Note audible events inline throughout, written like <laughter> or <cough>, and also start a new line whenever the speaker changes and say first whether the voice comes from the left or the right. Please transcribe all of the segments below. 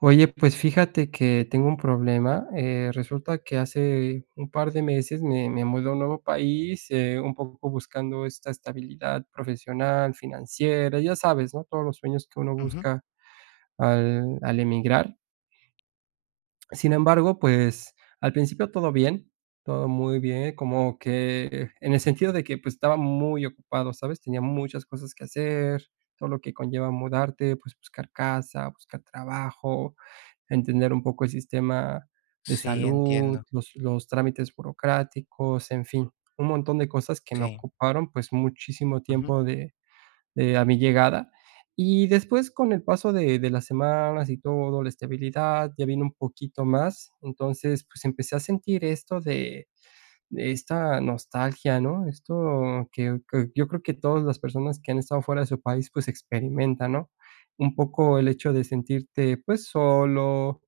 right: Oye, pues fíjate que tengo un problema. Resulta que hace un par de meses me mudé a un nuevo país, un poco buscando esta estabilidad profesional, financiera, ya sabes, ¿no? Todos los sueños que uno
left: Ujú.
right: busca al emigrar. Sin embargo, pues, al principio todo bien, todo muy bien, como que en el sentido de que, pues, estaba muy ocupado, ¿sabes? Tenía muchas cosas que hacer, todo lo que conlleva mudarte, pues, buscar casa, buscar trabajo, entender un poco el sistema de
left: Sí,
right: salud,
left: entiendo.
right: los trámites burocráticos, en fin, un montón de cosas que me
left: Sí.
right: ocuparon, pues, muchísimo
left: Ujú.
right: tiempo de a mi llegada. Y después con el paso de las semanas y todo, la estabilidad, ya vino un poquito más. Entonces, pues, empecé a sentir esto de esta nostalgia, ¿no? Esto que yo creo que todas las personas que han estado fuera de su país, pues, experimentan, ¿no? Un poco el hecho de sentirte, pues, solo,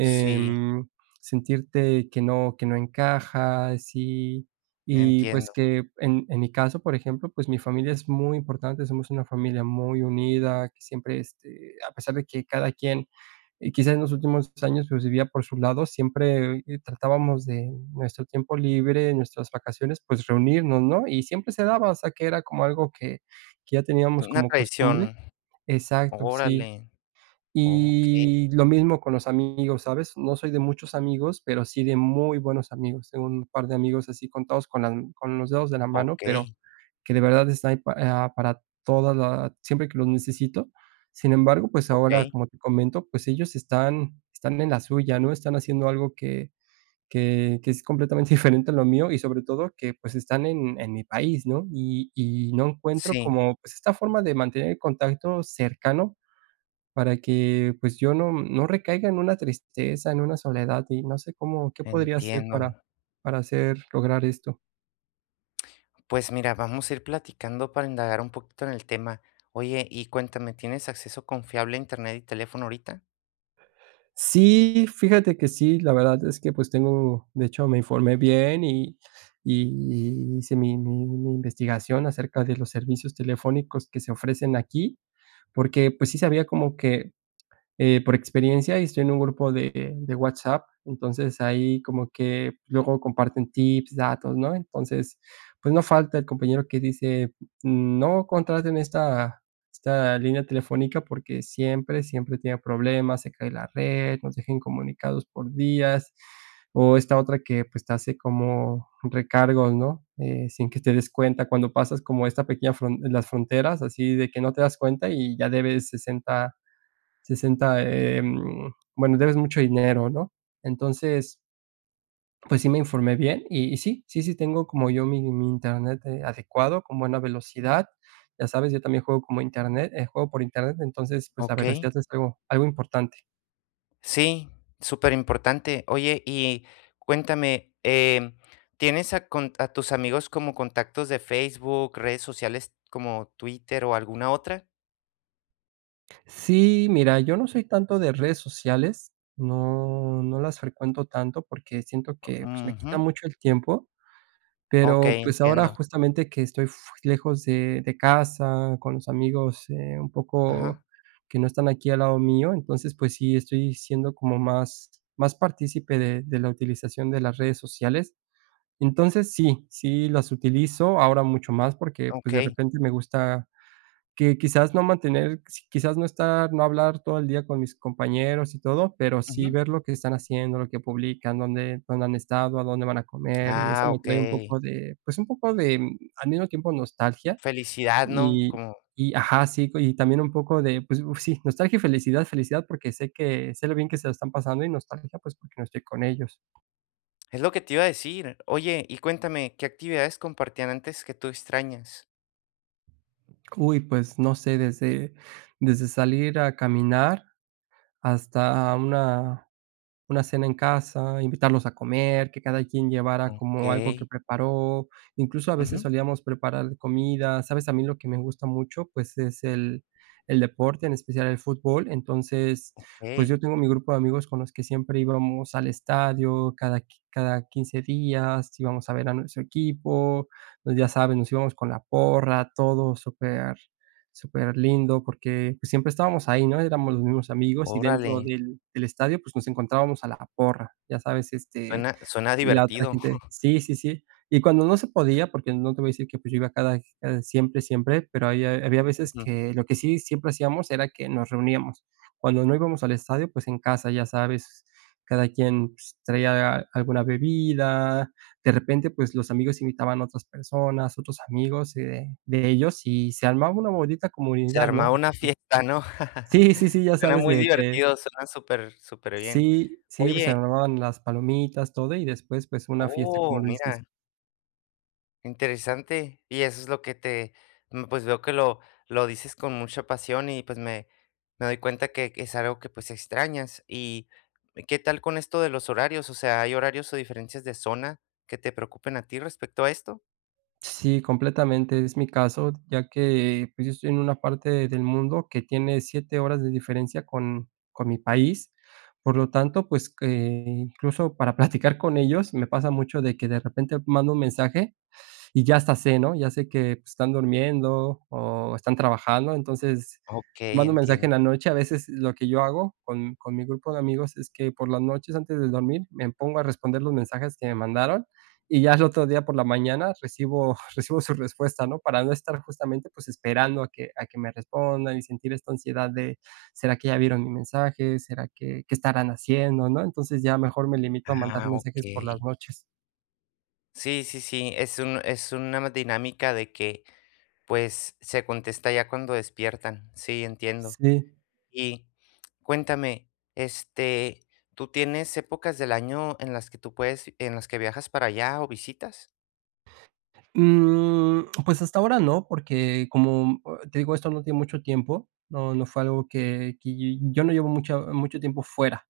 left: Sí,
right: sentirte que no encajas y pues,
left: entiendo.
right: que en mi caso, por ejemplo, pues, mi familia es muy importante, somos una familia muy unida, que siempre, este, a pesar de que cada quien y quizás en los últimos años, pues, vivía por su lado, siempre, tratábamos de nuestro tiempo libre, en nuestras vacaciones, pues, reunirnos, ¿no? Y siempre se daba, o sea, que era como algo que ya teníamos
left: Una
right: como costumbre.
left: traición.
right: Exacto, sí.
left: Órale. Okey,
right: Y lo mismo con los amigos, ¿sabes? No soy de muchos amigos, pero sí de muy buenos amigos. Tengo un par de amigos así contados con la con los dedos de la mano, pero
left: okey,
right: que de verdad está ahí para toda la siempre que los necesito. Sin embargo, pues ahora,
left: okey.
right: como te comento, pues ellos están en la suya, ¿no? Están haciendo algo que es completamente <laughs> diferente a lo mío y sobre todo que, pues, están en mi país, ¿no? Y no encuentro
left: Sí,
right: como, pues, esta forma de mantener el contacto cercano para que, pues, yo no recaiga en una tristeza, en una soledad, y no sé cómo qué podría hacer
left: entiendo.
right: para hacer lograr esto.
left: Pues mira, vamos a ir platicando para indagar un poquito en el tema. Oye, y cuéntame, ¿tienes acceso confiable a Internet y teléfono ahorita?
right: Sí, fíjate que sí, la verdad es que, pues, tengo de hecho, me informé bien y hice mi investigación acerca de los servicios telefónicos que se ofrecen aquí, porque, pues, sí sabía como que por experiencia, y estoy en un grupo de WhatsApp, entonces ahí como que luego comparten tips, datos, ¿no? Entonces, pues no falta el compañero que dice: "No contraten esta línea telefónica porque siempre, siempre tiene problemas, se cae la red, nos dejan comunicados por días", o esta otra que, pues, te hace como recargos, ¿no? Sin que te des cuenta cuando pasas como esta pequeña fron las fronteras, así de que no te das cuenta y ya debes bueno, debes mucho dinero, ¿no? Entonces, pues sí me informé bien y sí, sí, sí tengo como yo mi internet, adecuado, con buena velocidad. Ya sabes, yo también juego como internet, juego por internet, entonces, pues la
left: Okey.
right: velocidad es algo importante.
left: Sí, súper importante. Oye, y cuéntame, ¿tienes a, a tus amigos como contactos de Facebook, redes sociales como Twitter o alguna otra?
right: Sí, mira, yo no soy tanto de redes sociales, no las frecuento tanto porque siento que, pues, me quita
left: Ujú,
right: mucho el tiempo.
left: ok,
right: Pero, pues, ahora
left: entiendo.
right: justamente que estoy fu lejos de casa, con los amigos, un poco
left: Ajá,
right: que no están aquí al lado mío, entonces, pues sí, estoy siendo como más partícipe de la utilización de las redes sociales. Entonces sí, sí las utilizo ahora mucho más porque,
left: ok.
right: pues, de repente me gusta que quizás no mantener, si quizás no estar, no hablar todo el día con mis compañeros y todo, pero sí
left: Ujú.
right: ver lo que están haciendo, lo que publican, dónde han estado, a dónde van a comer, y eso
left: Ah,
right: me
left: ok.
right: trae un poco de, pues, un poco de, al mismo tiempo nostalgia
left: Felicidad, ¿no?
right: y
left: Como
right: ajá, sí, y también un poco de, pues, uf, sí, nostalgia y felicidad, felicidad porque sé que sé lo bien que se lo están pasando y nostalgia, pues, porque no estoy con ellos.
left: es lo que te iba a decir. Oye, y cuéntame, ¿qué actividades compartían antes que tú extrañas?
right: Uy, pues, no sé, desde salir a caminar hasta una cena en casa, invitarlos a comer, que cada quien llevara como algo
left: Ok.
right: que preparó, incluso a veces
left: Ujú,
right: solíamos preparar comida, ¿sabes? A mí lo que me gusta mucho, pues, es el deporte, en especial el fútbol, entonces, pues, yo
left: ok.
right: tengo mi grupo de amigos con los que siempre íbamos al estadio, cada 15 días íbamos a ver a nuestro equipo, pues, ya sabes, nos íbamos con la porra, todo súper súper lindo porque pues, siempre estábamos ahí, ¿no? Éramos los mismos amigos y
left: Órale.
right: dentro del estadio pues nos encontrábamos a la porra, ya sabes, este,
left: Suena
right: la otra
left: divertido.
right: gente sí, sí, sí. Y cuando no se podía, porque no te voy a decir que, pues, yo iba cada siempre, siempre, pero había veces
left: <laughs>
right: que lo que sí siempre hacíamos era que nos reuníamos. Cuando no íbamos al estadio, pues, en casa, ya sabes, cada quien, pues, traía alguna bebida, de repente, pues, los amigos invitaban a otras personas, otros amigos, de ellos, y se armaba una bonita
left: Se
right: comunidad,
left: armaba
right: ¿no? O
left: una
right: sea,
left: fiesta, ¿no?
right: sí, sí, sí,
left: <laughs>
right: ya
left: Suena
right: sabes
left: muy
right: de que
left: divertido, suena súper súper bien.
right: sí, sí, pues, se
left: Oye,
right: armaban las palomitas, todo, y después, pues, una fiesta, como
left: oh,
right: lo dices.
left: mira, interesante. Y eso es lo que pues veo que lo dices con mucha pasión y pues me doy cuenta que es algo que pues extrañas. ¿Y qué tal con esto de los horarios? O sea, ¿hay horarios o diferencias de zona que te preocupen a ti respecto a esto?
right: Sí, completamente, es mi caso, ya que, pues, yo estoy en una parte del mundo que tiene 7 horas de diferencia con mi país, por lo tanto, pues, que incluso para <laughs> platicar con ellos me pasa mucho de que de repente mando un mensaje y ya hasta sé, ¿no? Ya sé que, pues, están durmiendo o están trabajando, entonces
left: Ok,
right: mando un mensaje
left: entiendo.
right: en la noche. A veces lo que yo hago con mi grupo de amigos es que por las noches antes de dormir me pongo a responder los mensajes que me mandaron y ya el otro día por la mañana recibo <laughs> recibo su respuesta, ¿no? Para no estar justamente, pues, esperando a que me respondan y sentir esta ansiedad de, ¿será que ya vieron mi mensaje? ¿Será que qué estarán haciendo, no? Entonces ya mejor me limito a mandar
left: Ah, ok.
right: mensajes por las noches.
left: Sí, sí, sí. Es una dinámica de que pues se contesta ya cuando despiertan. Sí, entiendo.
right: Sí.
left: Y cuéntame, este, ¿tú tienes épocas del año en las que viajas para allá o visitas?
right: Mm, pues hasta ahora no, porque como te digo, esto no tiene mucho tiempo, no fue algo yo no llevo mucho tiempo fuera.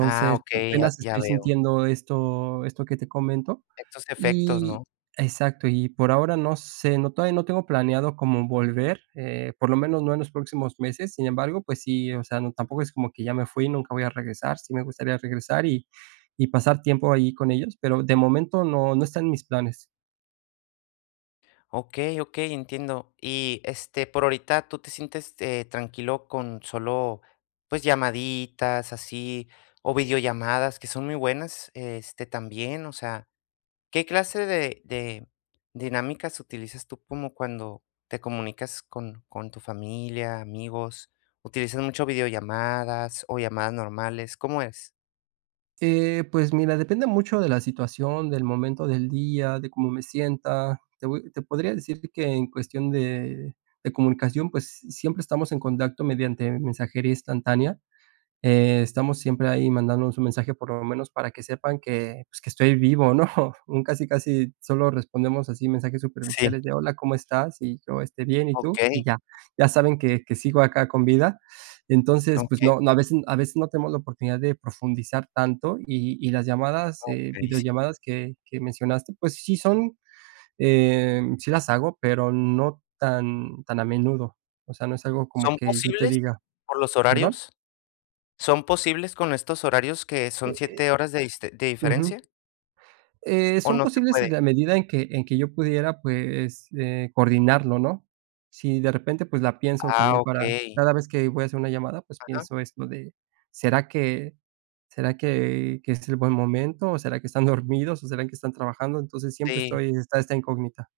left: Ah,
right: pues,
left: okey, ya
right: apenas
left: ya
right: estoy
left: veo.
right: sintiendo esto que te comento
left: Estos efectos,
right: y
left: ¿no?
right: exacto, y por ahora no sé, no todavía no tengo planeado como volver, por lo menos no en los próximos meses. Sin embargo, pues sí, o sea, no tampoco es como que ya me fui y nunca voy a regresar. Sí me gustaría regresar y pasar tiempo ahí con ellos, pero de momento no está en mis planes.
left: Okey, okey, entiendo. Y, este, por ahorita, ¿tú te sientes, tranquilo con solo, pues, llamaditas así, o videollamadas, que son muy buenas, este, también? O sea, ¿qué clase de dinámicas utilizas tú como cuando te comunicas con tu familia, amigos? ¿Utilizas mucho videollamadas o llamadas normales? ¿Cómo es?
right: Pues mira, depende mucho de la situación, del momento del día, de cómo me sienta. Te voy te podría decir que en cuestión de comunicación, pues, siempre estamos en contacto mediante mensajería instantánea estamos siempre ahí mandándonos un mensaje, por lo menos para que sepan que, pues, que estoy vivo, ¿no? <laughs> Un casi, casi solo respondemos así mensajes
left: Sí,
right: superficiales de: "Hola, ¿cómo estás?", y yo: esté bien, ¿y tú?". Y
left: okey,
right: ya, ya saben que sigo acá con vida. Entonces, pues
left: okey,
right: no, no, a veces no tenemos la oportunidad de profundizar tanto y las llamadas,
left: okey, sí.
right: videollamadas que mencionaste, pues sí son, sí las hago, pero no tan a menudo. O sea, no es algo como
left: ¿Son
right: que yo te
left: posibles
right: diga
left: por los
right: ¿Perdón?
left: horarios? ¿Son posibles con estos horarios que son
right: Eh eh,
left: 7 horas de
right: ujú.
left: diferencia o
right: Son
left: no se
right: posibles en
left: puede?
right: la medida en que yo pudiera, pues, coordinarlo, ¿no? Si de repente, pues, la pienso también
left: Ah,
right: para
left: okey,
right: cada vez que voy a hacer una llamada, pues,
left: ajá,
right: pienso esto de, ¿será que es el buen momento, o será que están <laughs> dormidos, o será que están trabajando? Entonces, siempre
left: sí.
right: estoy está esta incógnita.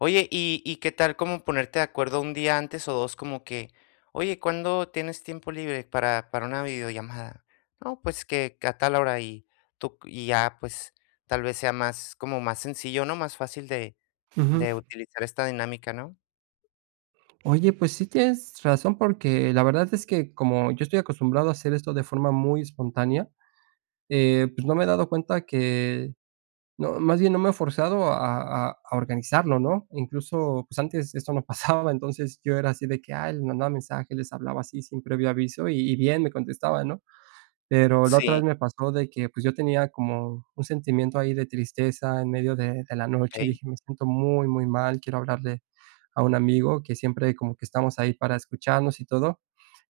left: Oye, ¿y qué tal como ponerte de acuerdo un día antes o 2 como que: "Oye, ¿cuándo tienes tiempo libre para una videollamada?". "No, pues que a tal hora", y tú y ya, pues, tal vez sea más como más sencillo, ¿no? Más fácil de
right: Ujú.
left: de utilizar esta dinámica, ¿no?
right: Oye, pues sí tienes razón, porque la verdad es que como yo estoy acostumbrado a hacer esto de forma muy espontánea, pues, no me he dado cuenta que no, más bien no me he forzado a organizarlo, ¿no? Incluso, pues, antes esto no <laughs> pasaba, entonces yo era así de que, ah, les mandaba mensaje, les hablaba así sin previo aviso y bien, me contestaba ¿no? Pero la otra
left: Sí,
right: vez me pasó de que, pues, yo tenía como un sentimiento ahí de tristeza en medio de la noche y
left: okey.
right: dije: "Me siento muy, muy mal, quiero hablarle a un amigo", que siempre como que estamos ahí para escucharnos y todo.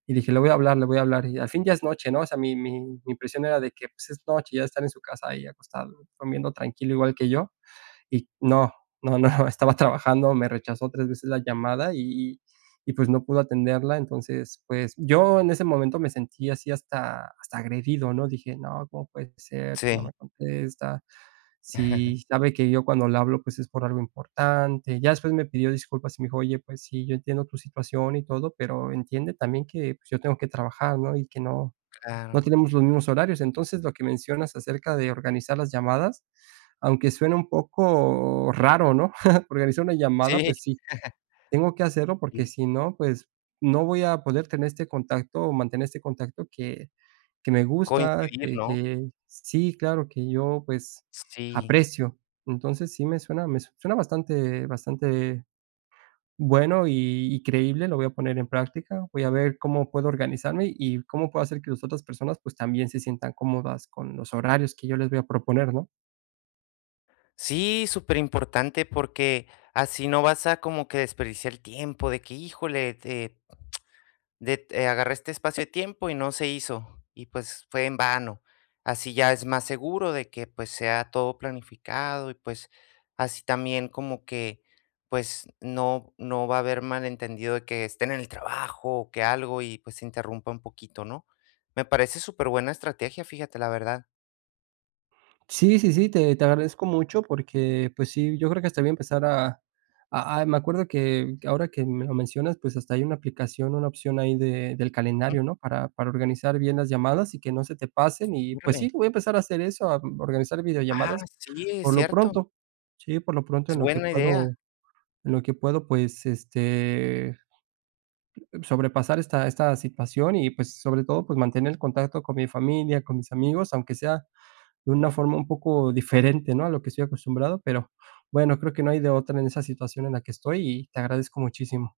right: Y dije: "Le voy a hablar, le voy a hablar". Y al fin ya es noche, ¿no? O sea, mi impresión era de que, pues, es noche, ya estar en su casa ahí acostado, comiendo tranquilo, igual que yo y no, no, no, <laughs> estaba trabajando, me rechazó 3 veces la llamada y pues no pudo atenderla. Entonces, pues, yo en ese momento me sentí así hasta agredido, ¿no? Dije: "No, ¿cómo puede ser que no
left: Sí.
right: me contesta? Si
left: <laughs>
right: sabe que yo cuando le hablo, pues, es por algo importante". Ya después me pidió disculpas y me dijo: "Oye, pues sí, yo entiendo tu situación y todo, pero entiende también que, pues, yo tengo que trabajar, ¿no? Y que no
left: Claro.
right: tenemos los mismos horarios. Entonces, lo que mencionas acerca de organizar las llamadas, aunque suena un poco raro, ¿no? <laughs> Organizar una llamada,
left: Sí,
right: pues sí, tengo que hacerlo porque
left: sí.
right: si no, pues no voy a poder tener este contacto o mantener este contacto que me gusta,
left: Coincidir,
right: que
left: ¿no?
right: que sí, claro, que yo, pues,
left: Sí.
right: aprecio. Entonces sí me suena bastante bueno y creíble, lo voy a poner en práctica, voy a ver cómo puedo organizarme y cómo puedo hacer que las otras personas, pues, también se sientan cómodas con los horarios que yo les voy a proponer, ¿no?
left: Sí, súper importante porque así no vas a como que desperdiciar el tiempo de que, híjole, de agarré este espacio de tiempo y no se hizo, y pues fue en vano. Así ya es más seguro de que pues sea todo planificado y pues así también como que pues no, no va a haber malentendido de que estén en el trabajo o que algo y pues se interrumpa un poquito, ¿no? Me parece súper buena estrategia, fíjate, la verdad.
right: Sí, sí, sí, te agradezco mucho porque, pues sí, yo creo que hasta voy a empezar a me acuerdo que ahora que me lo mencionas, pues, hasta hay una aplicación, una opción ahí de del calendario, ¿no? Para organizar bien las llamadas y que no se te pasen y, pues sí,
left: Órale.
right: voy a empezar a hacer eso, a organizar
left: Ah,
right: videollamadas
left: sí, es
right: por lo
left: cierto.
right: pronto. Sí, por lo pronto
left: Es
right: en lo que
left: buena idea.
right: puedo en lo que puedo, pues, este, sobrepasar esta situación y, pues, sobre todo, pues, mantener el contacto con mi familia, con mis amigos, aunque sea de una forma un poco diferente, ¿no?, a lo que estoy acostumbrado, pero bueno, creo que no hay de otra en esa situación en la que estoy y te agradezco muchísimo.